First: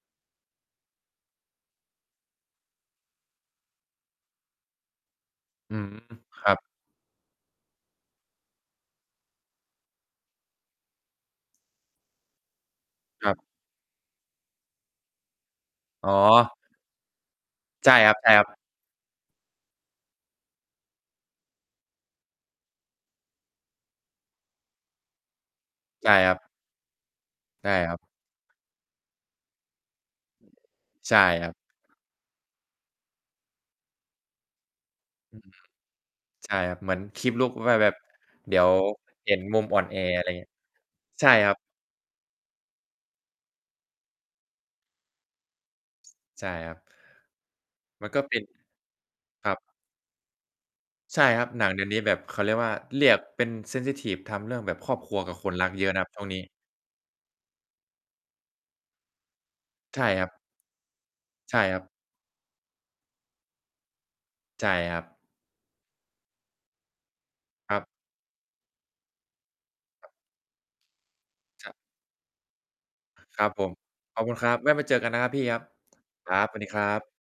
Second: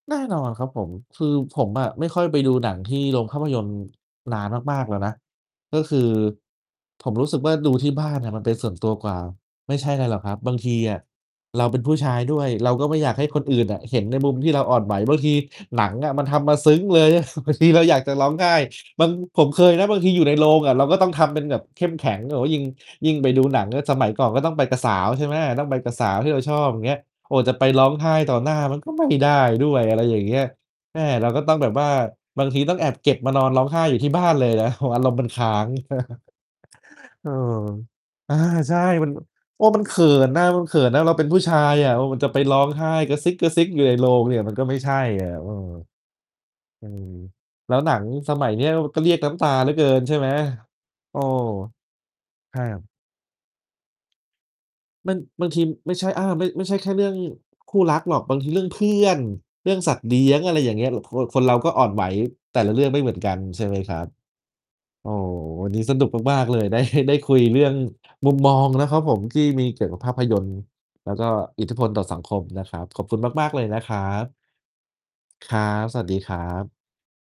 แน่นอนครับผม คือผมอะไม่ค่อยไปดูหนังที่โรงภาพยนตร์นานมาก ๆ แล้วนะ อกื็ม คือครับ ผมรู้สึกว่า ดูที่บ้านอะมันเป็นส่วนตัวกว่า ไม่ใช่ไรหรอกครับ บางทีอะเราเป็นผู้ชายด้วย เราก็ไม่อยากให้ครคับ นอื่นอะเห็นในมุมที่เราอ่อนไหว บางทีหนังออ๋ะมันทำมอ าซึ้งเลย บางทีเราใชอย่ากคจระร้องัไหบ ๆ ้ บาง ผมเคยนะบางทีอยู่ในโรงอะ เราก็ต้องทำเป็นแบบเข้มแข็ง แบบว่ายิ่ง ยิ่งไปดูหนังก็สมัยก่อนก็ต้องไปกับสาว ใช่ไหม ต้องไปกับสใชา่วทีค่รเัราบ ชอบ อย่างเงี้ย โอ้ จะไปใช่ร้อคงรับ ไห้ต่อหน้ามันก็ไม่ได้ด้วย อะไรอย่างเงี้ย แหม ใช่เราก็ครตั้บ องแบบว่า บางทีต้องแอบเก็บมานอนร้องไห้อยู่ที่บ้านเลยนะ โอ้โฮ อารมณ์มันอืคอ้ฮึ าง ใช่ครับ เหมือน เออ keep look ว่าแบบอา เดี๋ยวใช่ มันแบบ เห็นมุกม็อ่มอันนเขแอ ิอะไรนอย่างเนง่ี้ะ ย มันเขินน่ะ เราเใปช็่นผู้ครชับ ายอะ เออ มันจะไปร้องไห้กระซิก ๆ อยู่ในโรงเนี่ย มันก็ไม่ใช่อะ เออ ใช่ครับ อือ แล้วหนังมันก็สเป็น มัยเนี้ย ก็เรียกน้ำตคารับ เหลือเกิน ใช่ไหม โใอช้ ่ครับ หนังเดี๋ยวนี้แบบเขาเรีใชยก่ว่า ครับ เรียกเป็น เซนซิทิฟ ทำเรื่องแบบครอบคมัรัน วกับบคางนที รักเยอไะม่นะใชครั่ บชอ่วา งนี้ ไม่ใช่แค่เรื่องคู่รักหรอก บางทีเรื่องเพื่อน เรื่องสัตใชว่์เลีครั้บ ยง อะไรอย่างเงี้ย ค คนเรใชา่ก็ครอั่บ อนไหวแต่ละเรื่องไม่เหมือนกัน ใช่ไหมครับ ใช่ครัโอ้ บ วันนี้สนุกมาก ๆ เลย ได้ ได้คุยเรื่อคงรับ มุมมองนะครับผมที่มีเกี่ยวกับคภรับ าพยนตร์ แล้วก็อิคทรธับ ิพลต่อสังคมนะครับ ขอบคุณคมรัาบก ๆ เลผยม นะครัขอบคุบ ณครับ แวะมาเจอกันนะครับพี่คครรัับ บ สวัสดีคครรัับ สวัสดีบ ครับ